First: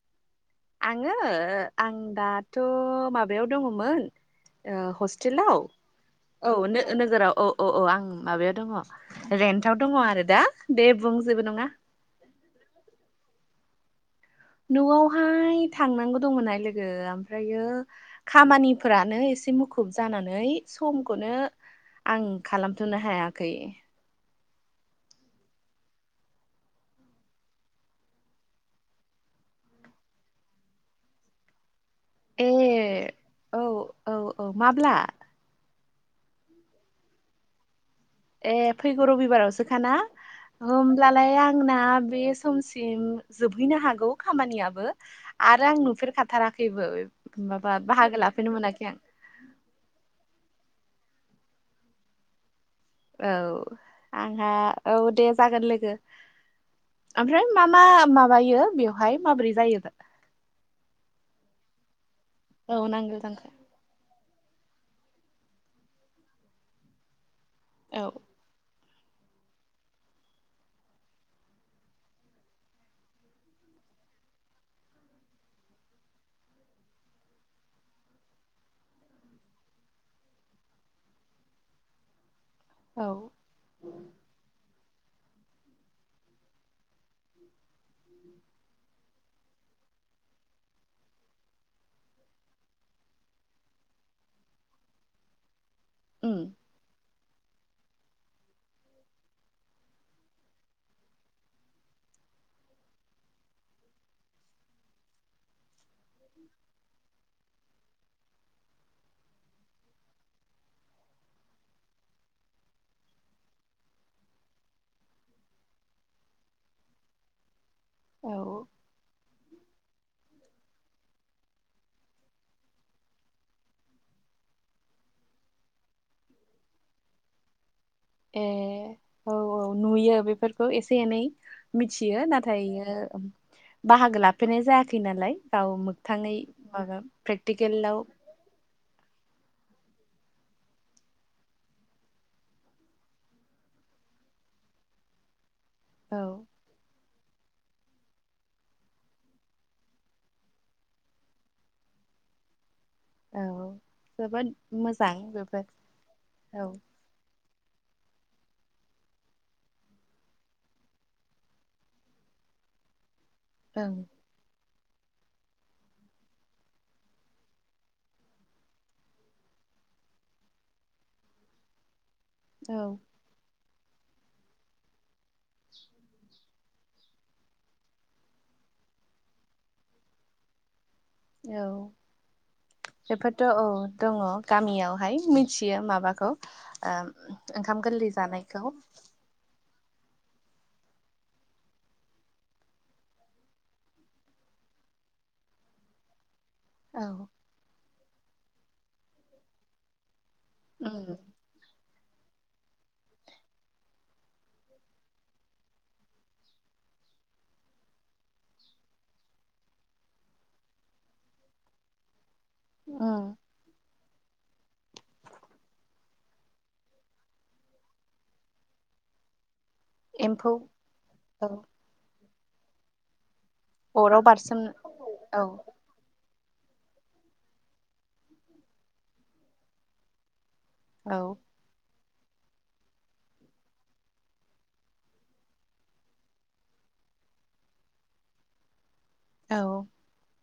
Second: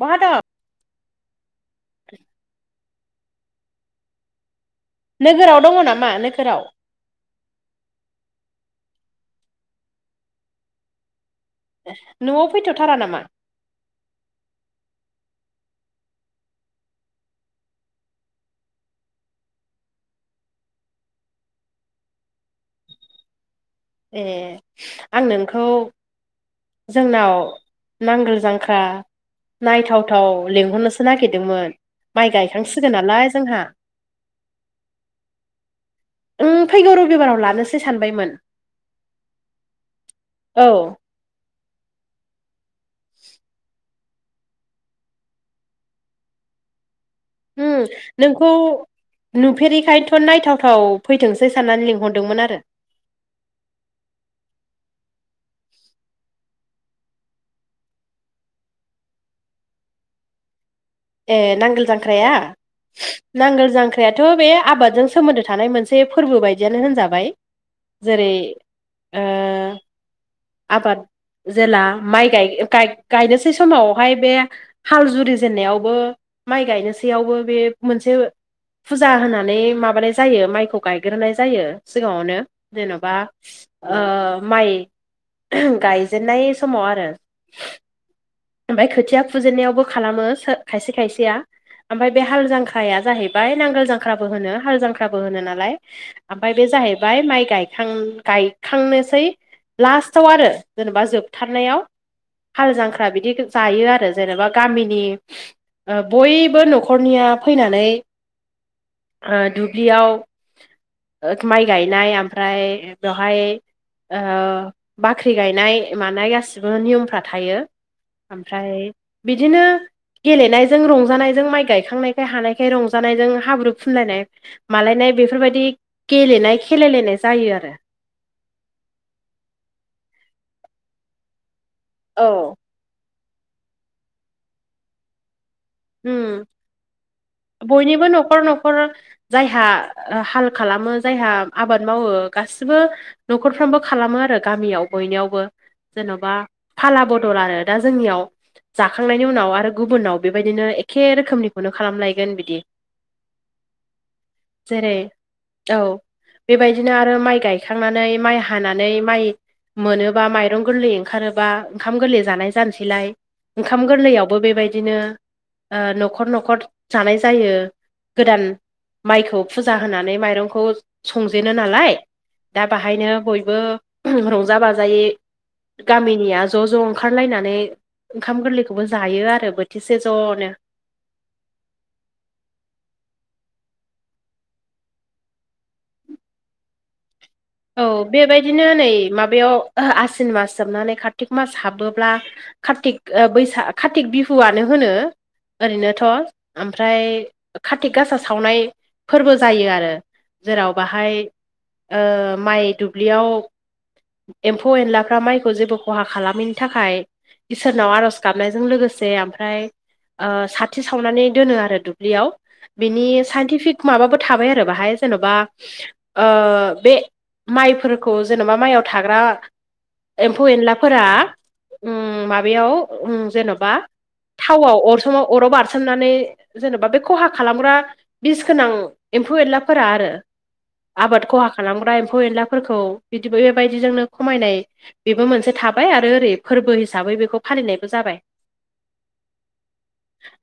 बहा द आङो ओ आं दाथ' माबायाव दङमोन ओ नोगोराव हस्टेलाव? दङ नामा औ नोगोराव नों ओ नोगोराव औ औ औ आं माबायाव दङ रेन्टआव दङ आरो दा दे बुंजेबो नङा। न'आव फैथ'थारा नामा? न'आवहाय थांनांगौ दंमोनहाय लोगो ओमफ्रायो खामानिफोरानो एसे मुखुब जानानै समखौनो आं खालामथ'नो हायाखै। ए आं नोंखौ जोंनाव नांगोल जांख्रा नायथावथाव लेंहरनोसो नागिरदोंमोन। माइ ए गायखांसिगोन नालाय जोंहा। औ औ औ माब्ला ओम फैगौ रबिबाराव लानोसै सानबायमोन। ए फैगौ रबिबारावसोखाना? औ होमब्लालाय आंना बे सम सि सिम जोबहैनो हागौ खामानियाबो। आरो आं नुफेर खाथाराखैबो उम माबा बाहागो लाफैनो मोनाखै आं। नुफेरिखायथ' नायथावथाव फैथोंसै साननानै लिंहरदोंमोन आरो। औ आंहा औ दे जागोन लोगो। आमफ्राय मा मा माबायो बेवहाय माबोरै जायो? ए नांगोल जांख्राया औ जांख्रा नांगोल जांख ख्रायाथ' बे आबादजों सोमोन्दो थानाय मोनसे फोरबो बायदियानो होनजाबाय। औ जेरै ओ आबाद जेला माइ गाय गाय गायनोसै समावहाय बे हाल जुरि जेननायाव बो माइ गायनोसैयावबो बे मोनसे फुजा होनानै माबानाय जायो माइखौ गायग्रोनाय जायो सिगाङावनो औ जेन'बा ओ माइ गायजेननाय समाव आरो। ओमफाय खोथिया फुजेननायावबो खालामो सो खायसे खायसेया। ओमफाय बे हाल जांख्राया जाहैबाय नांगोल जांख्राबो होनो हाल जांख्राबो होनो नालाय। उम ओमफाय बे जाहैबाय माइ गायखां गायखांनोसै लास्टाव आरो जेनेबा जोबथारनायाव हाल जांख्रा बिदि जायो आरो जेनेबा गामिनि ओ बयबो न'खरनिया फैनानै ओ दुब्लियाव ओ माइ गायनाय आमफ्राय बेवहाय आ बाख्रि गायनाय मानाय गासिबो नियमफ्रा थायो। औ आमफ्राय बिदिनो गेलेनायजों रंजानायजों माइ गायखांनायखाय हानायखाय रंजानायजों हाब्रु फुनलायनाय मालायनाय बेफोरबायदि गेलेनाय खेलायलायनाय जायो आरो। ए औ-औ नुयो बेफोरखौ एसे एनै। मिथियो औ नाथाययो बाहागो लाफेरनाय जायाखै नालाय। गाव मोगथाङै उम माबा प्रेक्टिकेलाव न'खर-न'खर जायहा हाल खालामो जायहा आबाद मावो गासिबो न'खरफ्रामबो खालामो आरो गामियाव बयनिवबो। औ जेन'बा फाला बदल आरो दा जोंनियाव जाखांनायनि उनाव आरो गुबुनाव बे बेबायदिनो एखे रोखोमनिखौनो खालामलायगोन बिदि। औ जोबोद जेरै मोजां जोबोद औ औ बेबायदिनो आद ओ माइ गायखांनानै माइ हानानै माइ मोनोबा माइरं गोरलै ओंखारोबा ओंखाम गोरलै जानाय जानोसैलाय। ओंखाम ओं गोरलैयावबो बेबायदिनो आ न'खर न'खर जानाय जायो। गोदान माइखौ फुजा होनानै माइरंखौ संजेनो नालाय। दा औ बाहायनो बयबो रंजा बाजायै गामिनिया ज' ज' ओंखारलायनानै ओंखाम गोरलैखौबो जायो आरो बोथिसे ज'नो। औ! बेफोरथ' औ दङ गामियावहाय मिथियो माबाखौ ओ ओंखाम औ गोरलै जानायखौ बेबायदिनो नै माबायाव आसिन मास जोबनानै कार्तिक मास हाबोब्ला कार्तिक ओ बैसा कार्तिक बिहुआनो होनो ओरैनोथ' ओमफ्राय औ कारतिक गासा सावनाय फोरबो जायो आरो। जेराव उम बाहाय ओ माइ दुब्लियाव एम्फौ एनलाफ्रा माइखौ जेबो खहा खालामैनि थाखाय इसोरनाव आर'ज गाबनायजों लोगोसे ओमफ्राय साथि सावनानै दोनो आरो दुब्लियाव बिनि उम साइन्टिफिक माबाबो थाबाय आरो बाहाय जेन'बा ओ बे माइफोरखौ जेन'बा माइआव थाग्रा एम्फौ एनलाफोरा औ ओम माबायाव जेन'बा अराव बारसोम थावआव अर समाव औ अराव बारस होननानै जेन'बा बे खहा खालामग्रा बिस गोनां एम्फौ एनलाफोरा आरो। आबाद औ खहा खालामग्रा एम्फौ एनलाफोरखौ बिदि बेबायदिजोंनो खमायनाय बेबो मोनसे थाबाय आरो ओरै फोरबो हिसाबै बेखौ फालिनायबो जाबाय। औ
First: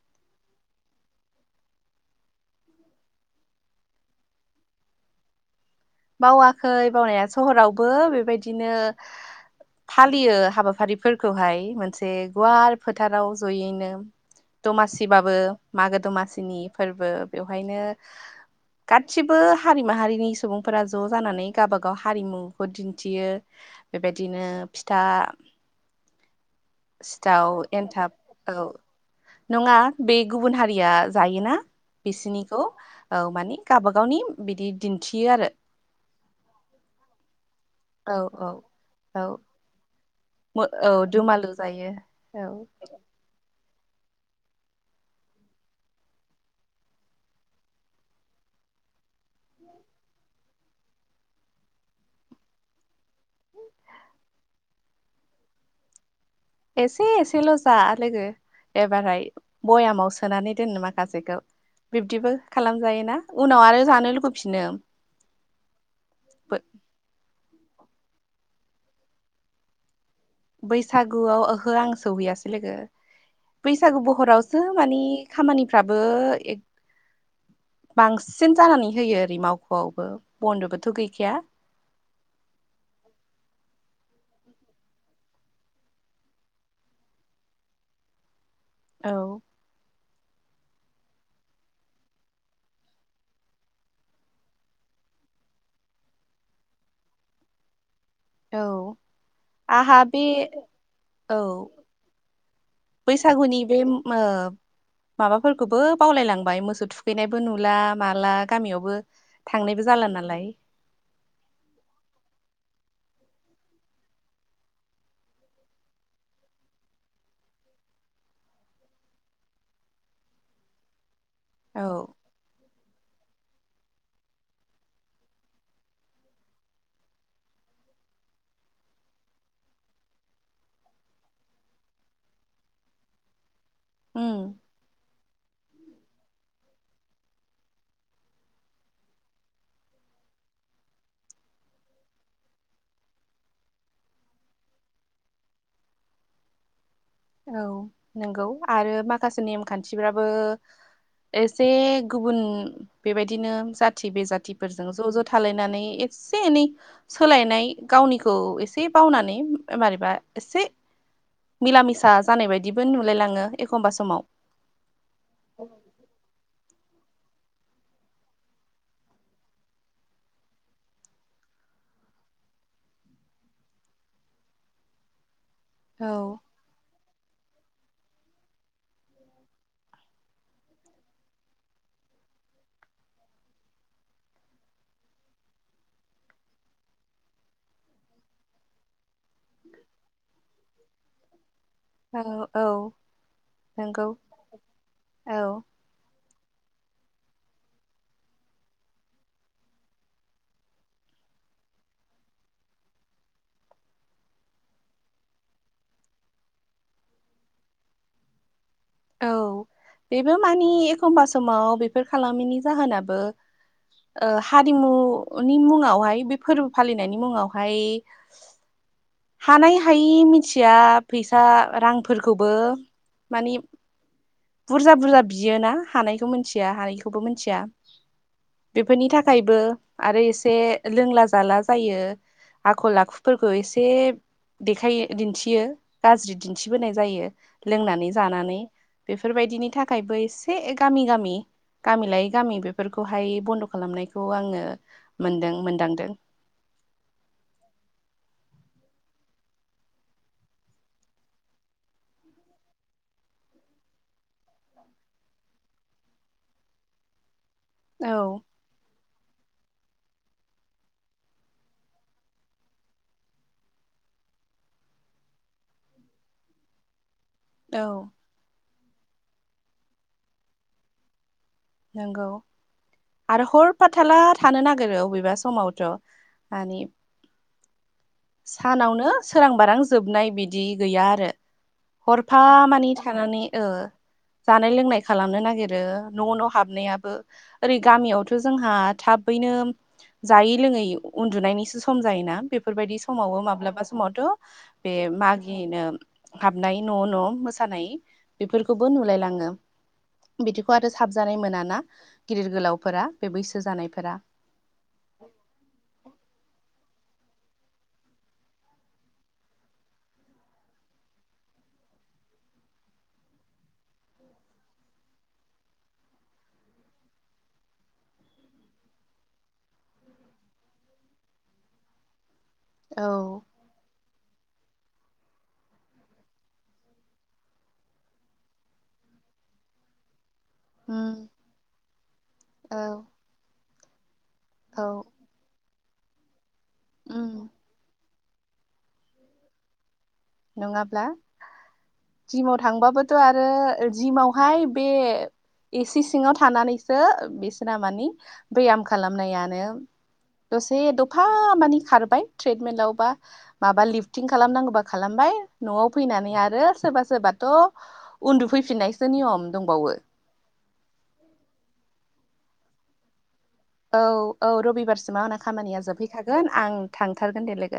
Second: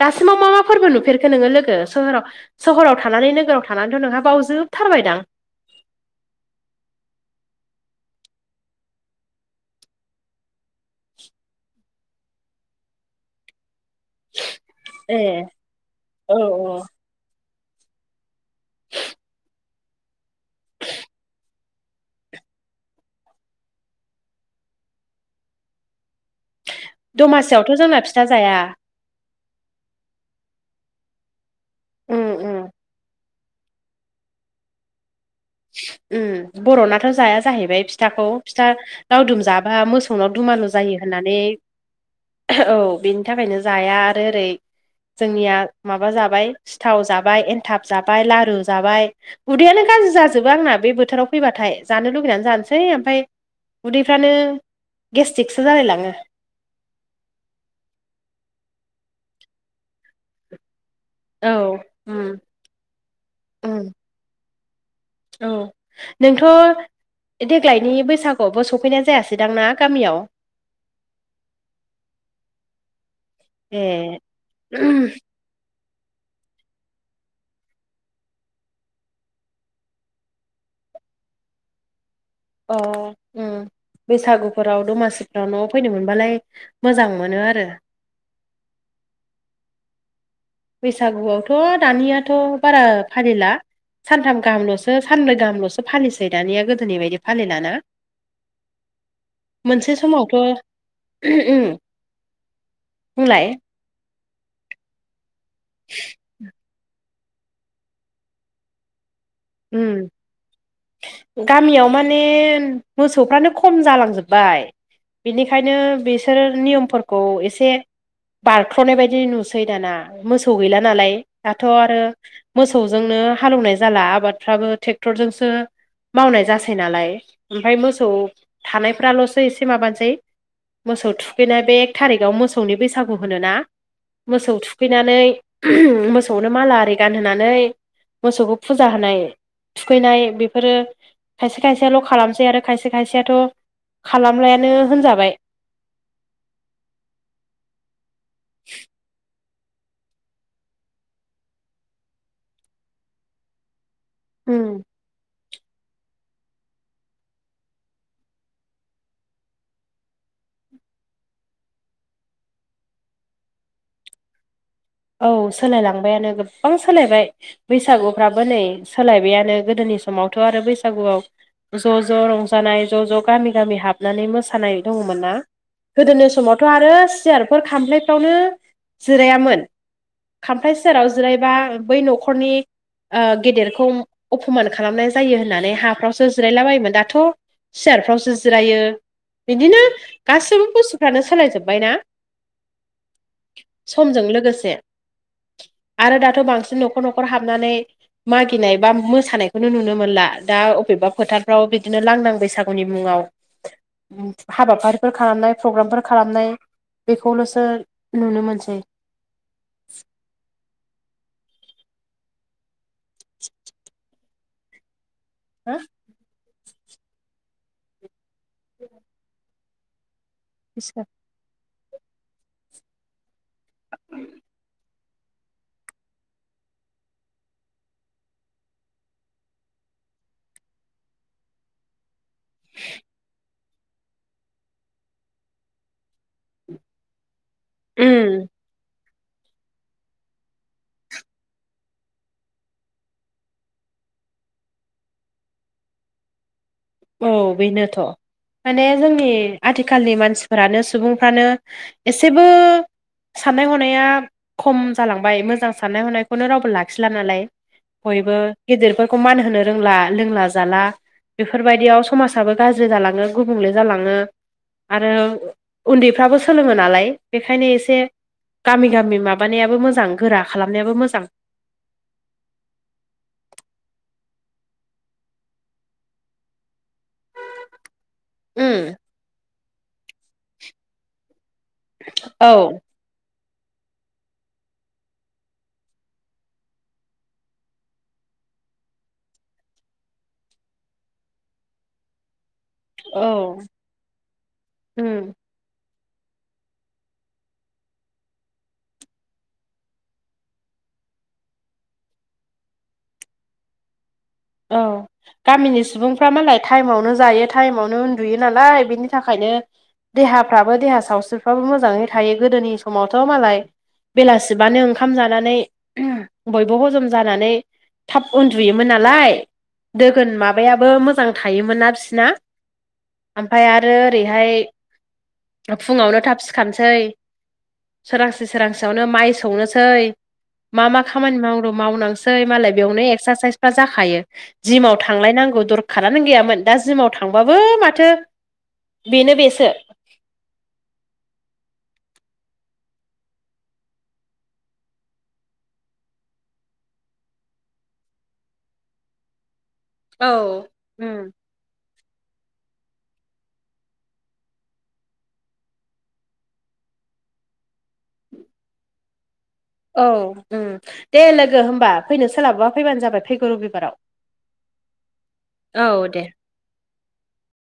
दासिमाव मा मा फोरबो नुफेरखो नोंङो लोगो सहोराव सहराव थानानै नोगोराव थानानैथ' नोंहा बावजोबथारबायदां। बावाखै बावनाया सहरावबो बेबायदिनो फालियो हाबाफारिफोरखौहाय मोनसे गुवार फोथाराव जयैनो। ए दमासिबाबो मागो औ दमासिनि औ फोरबो बेवहायनो गादसिबो हारि माहारिनि सुबुं फोर ज' जानानै गावबागाव हारिमुखौ दिन्थियो। बेबायदिनो फिथा सिथाव दमासियावथ' जोंना एन्थाब फिथा औ जाया। नङा बे गुबुन हारिया जायोना उम उम बिसिनिखौ औ माने गावबागावनि बिदि दिन्थियो आरो। बर'नाथ' जाया जाहैबाय औ फिथाखौ फिथा औ लावदुम जाबा मोसौ मोसौनाव औ दुमालु औ जायो होननानै दुमालु जायो औ बेनि थाखायनो जाया आरो ओरै जोंनिया माबा जाबाय सिथाव जाबाय एनथाब जाबाय लारु जाबाय। उदैयानो गाज्रि जाजोबो आंना बे बोथोराव फैबाथाय जानो लुुबैनानै जानोसै ओमफ्राय उदैफ्रानो गेस्टिकसो जालाय लांङो। एसे एसेल' जा लोगो एबारहाय बयामाव सोनानै दोननो मा औ [unintelligible] उम बिब्दिबो खालामजायोना उनाव आरो उम जानो लुगैफिनो। औ नोंथ' देग्लायनि बैसागुआवबो सफैनाय जायासैदांना गामियाव? बैसागुआव ओहो आं सौहैयासै लोगो बैसागु ए बहरावसो मानि खामानिफ्राबो बांसिन जानानै होयो ओरै मावख'आवबो बन्द'बोथ' गैखाया। ओ- औम। बैसागुफोराव दमासिफ्राव न'आव फैनो मोनबालाय मोजां मोनो आरो। औ बैसागुआवथ' दानियाथ' बारा फालिला। सानथाम गाहामल'सो सानब्रै गाहामल'सो फालिसै दानिया गोदोनि बायदि फालिलाना। औ मोनसे आंहा बे समावथ' औ बुंलाय बैसागुनि बे माबाफोरखौबो बावलायलांबाय मोसौ थुख हैनायबो नुला माला गामियावबो उम थांनायबो जाला नालाय। गामियाव माने मोसौफ्रानो खम जालांजोब्बाय। बिनिखायनो बिसोर नियमफोरखौ एसे बारख्ल'नाय बायदि नुसै दाना मोसौ गैला नालाय। दाथ' औ आरो मोसौजोंनो हालौवनाय जाला आबादफ्राबो ट्रेक्टरजोंसो। मावनाय जासै नालाय ओमफ्राय मोसौ थानायफ्राल'सो एसे माबानोसै। मोसौ थुखैनाय बे एक थारिखाव मोसौनि बैसागु होनोना उम मोसौ थुखै थुखैनानै मोसौनो माला आरि गानहोनानै मोसौखौ फुजा होनाय थुखैनाय बेफोरो खायसे खायसेयाल' खालामसै आरो खायसे खायसेयाथ' खालामलायानो होनजाबाय। औ नंगौ आरो माखासे नेमखान्थिफ्राबो। एसे गुबुन बेबायदिनो जाथि बे उम जााथिफोरजों ज' ज' थालायनानै एसे एनै सोलायनाय गावनिखौ एसे बावनानै ओ-मोरेबा एसे मिला मिसा जानाय बायदिबो नुलायलाङो एखमबा समाव। औ सोलायलांबायानो गोबां सोलायबाय। बैसागुफ्राबो नै सोलायबायानो गोदोनि समावथ' आरो बैसागुआव। ज' ज' रंजानाय ज' ज' गामि गामि हाबनानै मोसानाय दङमोन ना। औ गोदोनि समावथ' आरो सियारफोर खामफ्लायफ्रावनो जिरायामोन। खामफ्लाय सेराव जिरायबा बै न'खरनि ओ-गेदेरखौ अपमान खालामनाय जायो होननानै हाफ्रावसो जिरायलाबायायोमोन दाथ'। सियारफ्रावसो जिरायो बिदिनो गासैबो बुस्थुफ्रानो सोलायजोब्बायना। औ औ नंगौ समजों लोगोसे औ। आरो दाथ' बांसिन न'खर न'खर हाबनानै। मागिनाय बा मोसानायखौनो नुनो मोनला दा अबेबा फोथारफ्राव बिदिनो लांदां बैसाग गोनि मुङाव हाबाफारिफोर खालामनाय प्रग्रामफोर खालामनाय बेखौल'सो नुनो मोनसै। औ बेबो मानि। एखमबा समाव बेफोर खालामैनि जाहोनाबो हारिमु मुनि हो मुङावहाय बे फोरबो फालिनायनि मुङावहाय। हानाय हायि मिथिया बिसोर। फैसा रांफोरखौबो मानि बुरजा बुरजा बियोना हानायखौ मिथिया हानायखौबो मिथिया। बेफोरनि थाखायबो आरो एसे लोंला जाला जायो। आखल आखुफोरखौ एसे देखायो दिन्थियो गाज्रि दिन्थिबोनाय जायो लोंनानै उम जानानै। बेफोरबायदिनि थाखायबो एसे गामि गामि। गामि लायै गामि बेफोरखौहाय बन्द' खालामनायखौ आङो मोनदों मोनदांदों। औ बेनोथ'। माने जोंनि आथिखालनि मानसिफोरानो सुबुंफ्रानो एसेबो साननाय हनाया खम जालांबाय मोजां साननाय हनायखौनो रावबो लाखिला नालाय। औ बयबो गिदिरफोरखौ मान होनो रोंला लोंला जाला बेफोरबायदियाव समाजाबो गाज्रि जालाङो गुबुंले जालाङो आरो उन्दैफ्राबो सोलोङो नालाय बेखायनो औ एसे गामि गामि माबानायाबो मोजां गोरा खालामनायाबो मोजां नोंंगौ आरो हरफाथाला थानो नागिरो अबेबा समावथ' मानि उम सानावनो सोरां बारां जोबनाय बिदि गैया आरो। हरफा औ मानि थानानै ओ- जानाय लोंनाय खालामनो नागिरो न' न' हाबनायाबो। ओरै गामियावथ' जोंहा थाबैनो। जायै लोङै उन्दुनायनिसो सम जायोना बेफोरबायदि औ समावबो माब्लाबा समावथ' बे उम माग इनोम हाबनाय न' न' मोसानाय बेफोरखौबो नुलायलाङो बिदिखौ आरो साबजानाय मोनाना गिदिर गोलावफोरा बे बैसो जानायफोरा औ गामिनि सुबुंफ्रा मालाय टाइमावनो जायो टाइमावनो उन्दुयो नालाय बेनि थाखायनो देहाफ्राबो देहा सावस्रिफ्राबो मोजाङै थायो गोदोनि समावथ' मालाय बेलासिबानो ओंखाम जानानै बयबो हजम जानानै थाब उन्दुयोमोन नालाय। दोगोन माबायाबो मोजां थायोमोनना बिसिना। औ। ओमफ्राय आरो ओरैहाय फुङावनो थाब सिखारनोसै सोरांसि सोरांसियावनो माइ सौनोसै मा मा उम खामानि मावनो मावनांसै मालाय औ बेयावनो एक्सारसाइसफ्रा जाखायो। औ जिमाव थांलायनांगौ दरखारानो गैयामोन दा जिमाव उम थांबाबो माथो बेनो बेसो। नङाब्ला। जिमाव थांबाबोथ' आरो जिमावहाय बे ए सि सिङाव थानानैसो बिसिना मानि बेयाम खालामनायानो दसे दफा उम मानि खारबाय ट्रेडमेलावबा माबा लिफटिं खालामनांगौबा। खालामबाय न'आव फैनानै आरो सोरबा सोरबाथ' उन्दुफैफिननायसो नियम दंबावो। औ उम दे लोगो होमबा फैनो सोलाबोबा फैबानो जाबाय फैगौ रबि औ औ रबिबारसिमाव आंना खामानिया औ दे जोबहैखागोन आं थांथारगोन दे लोगो।